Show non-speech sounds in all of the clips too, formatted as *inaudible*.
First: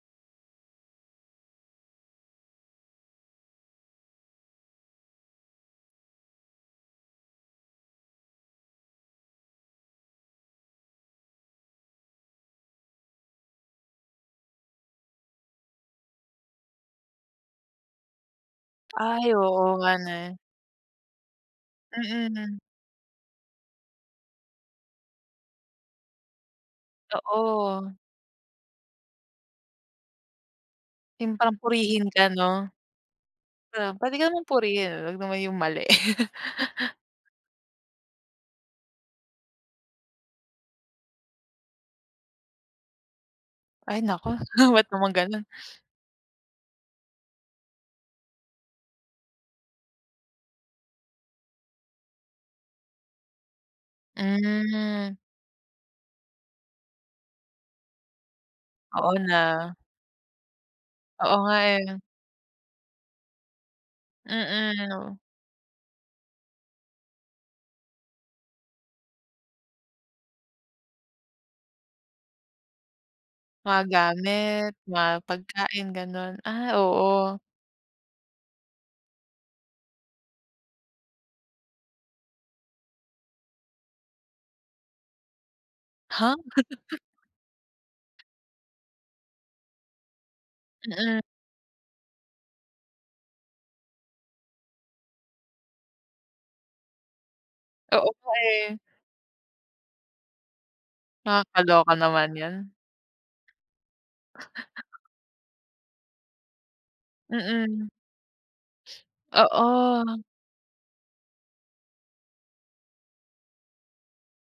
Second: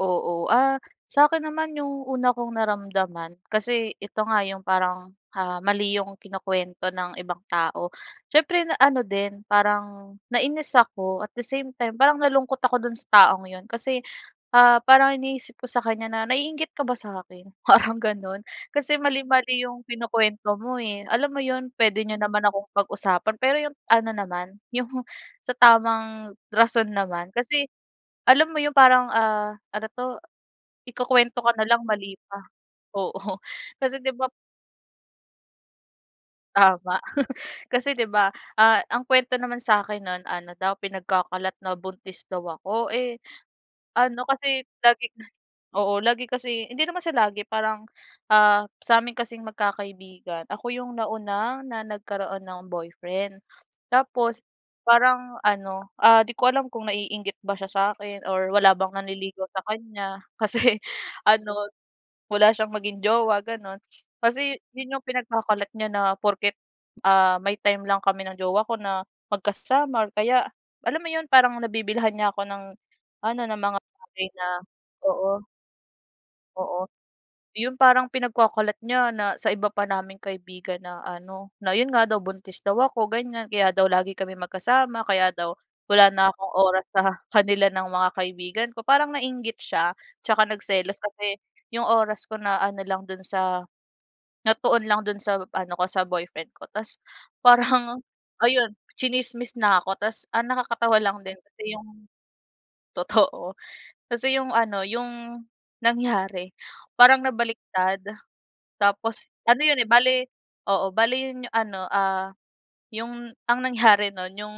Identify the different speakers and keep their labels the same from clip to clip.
Speaker 1: Oo. Ah, sa'kin naman, 'yong una kong naramdaman kasi ito nga 'yong parang, ah, mali 'yong kinukwento ng ibang tao. Siyempre, na ano din, parang nainis ako at the same time parang nalungkot ako do'n sa taong 'yon. Kasi, ah, parang iniisip ko sa kanya na, "Naiinggit ka ba sa'kin?" Parang gano'n. Kasi
Speaker 2: *clicks tongue* Ay,
Speaker 1: mali-mali
Speaker 2: oo
Speaker 1: 'yong
Speaker 2: nga ne.
Speaker 1: kinukwento mo, eh. Alam mo 'yon, puwede niyo naman
Speaker 2: Mm.
Speaker 1: akong pag-usapan pero 'yong ano naman, 'yong sa tamang rason naman. Kasi,
Speaker 2: Totoo.
Speaker 1: alam mo 'yong parang, ah ano 'to?
Speaker 2: 'Yong
Speaker 1: Ikukuwento ka
Speaker 2: parang
Speaker 1: na lang,
Speaker 2: purihin
Speaker 1: mali
Speaker 2: ka,
Speaker 1: pa.
Speaker 2: 'no?
Speaker 1: Oo.
Speaker 2: Um,
Speaker 1: Kasi 'di
Speaker 2: puwede
Speaker 1: ba
Speaker 2: ka
Speaker 1: pa
Speaker 2: naman purihin eh huwag naman 'yong mali. *laughs*
Speaker 1: Tama. *laughs* Kasi 'di ba? Ah, ang kuwento naman sa'kin no'n, ano daw, pinagkakalat na buntis daw ako. Eh,
Speaker 2: Ay,
Speaker 1: ano
Speaker 2: naku!
Speaker 1: kasi
Speaker 2: Ba't naman
Speaker 1: laging
Speaker 2: gano'n? *sniffs*
Speaker 1: oo, lagi kasi hindi naman siya lagi parang, ah, sa'min kasing magkakaibigan, ako 'yong nauna na nagkaroon ng boyfriend. Tapos,
Speaker 2: Hmm.
Speaker 1: parang ano, ah, di ko alam kung naiinggit ba siya sa'kin or wala bang
Speaker 2: Oo
Speaker 1: nanliligaw sa
Speaker 2: na.
Speaker 1: kanya. Kasi
Speaker 2: Oo, nga,
Speaker 1: ano,
Speaker 2: eh.
Speaker 1: wala siyang maging jowa, gano'n. Kasi
Speaker 2: Mm,
Speaker 1: 'yon 'yong
Speaker 2: 'no?
Speaker 1: pinagkakalat niya na porket, ah, may time lang kami ng jowa ko na magkasama or kaya alam mo 'yon, parang nabibilhan niya ako ng ano, ng mga
Speaker 2: Mga
Speaker 1: bagay na
Speaker 2: gamit, mga
Speaker 1: oo.
Speaker 2: pagkain, gano'n. Ay,
Speaker 1: Oo.
Speaker 2: oo.
Speaker 1: 'Yon parang pinagkakalat niya na sa iba pa naming kaibigan na ano, na 'yon nga daw buntis daw ako, ganyan. Kaya daw lagi kami magkasama. Kaya daw wala na
Speaker 2: Ha?
Speaker 1: akong oras sa kanila ng mga kaibigan ko. Parang nainggit siya. Tsaka nagselos
Speaker 2: Mm.
Speaker 1: kasi 'yong oras ko na ano lang do'n sa natuon lang do'n sa ano ko, sa boyfriend ko. Tapos parang
Speaker 2: Oo nga,
Speaker 1: ayun,
Speaker 2: eh.
Speaker 1: tsinismis na ako. Tapos, ang nakakatawa lang din kasi
Speaker 2: Nakakaloka
Speaker 1: 'yong
Speaker 2: naman 'yan.
Speaker 1: totoo. Kasi 'yong ano 'yong nangyari, parang
Speaker 2: Mm.
Speaker 1: nabaliktad. Tapos,
Speaker 2: *sniffs*
Speaker 1: ano 'yon, eh, bale
Speaker 2: Oo.
Speaker 1: oo, bale 'yon 'yong ano, ah, 'yong ang nangyari no'n, 'yong,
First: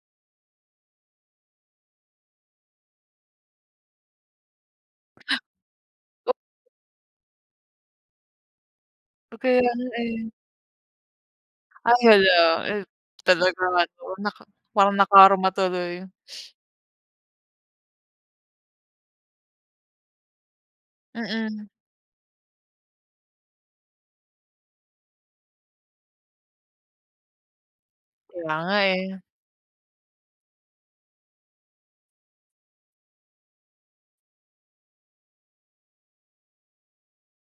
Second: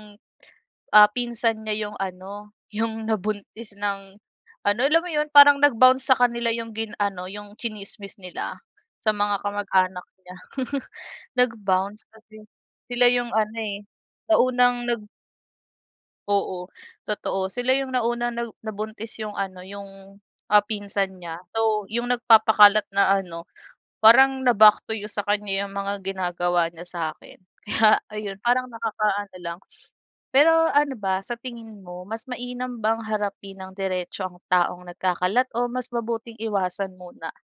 Speaker 1: ah, pinsan niya 'yong ano 'yong nabuntis nang ano alam mo 'yon, parang nag-bounce sa
Speaker 2: *unintelligible*
Speaker 1: kanila 'yong gin ano 'yong tsinismis nila sa mga
Speaker 2: Okey 'yan,
Speaker 1: kamag-anak
Speaker 2: eh.
Speaker 1: niya. *laughs*
Speaker 2: Ay,
Speaker 1: Nag-bounce
Speaker 2: hala.
Speaker 1: kasi,
Speaker 2: Eh,
Speaker 1: sila 'yong ano,
Speaker 2: talagang
Speaker 1: eh,
Speaker 2: ano
Speaker 1: na
Speaker 2: naka
Speaker 1: unang
Speaker 2: parang
Speaker 1: nag
Speaker 2: nakarma tuloy. *sniffs*
Speaker 1: Oo. Totoo. Sila 'yong nauna 'no, nabuntis 'yong ano 'yong, ah, pinsan niya.
Speaker 2: Mm.
Speaker 1: So, 'yong nagpapakalat na ano parang, na-back to you sa kanya 'yong mga ginagawa niya sa'kin. Kaya ayun,
Speaker 2: Kaya
Speaker 1: parang
Speaker 2: nga, eh.
Speaker 1: nakakaano lang. Pero ano ba sa tingin mo, mas mainam bang harapin nang diretso ang taong nagkakalat o mas mabuting iwasan muna?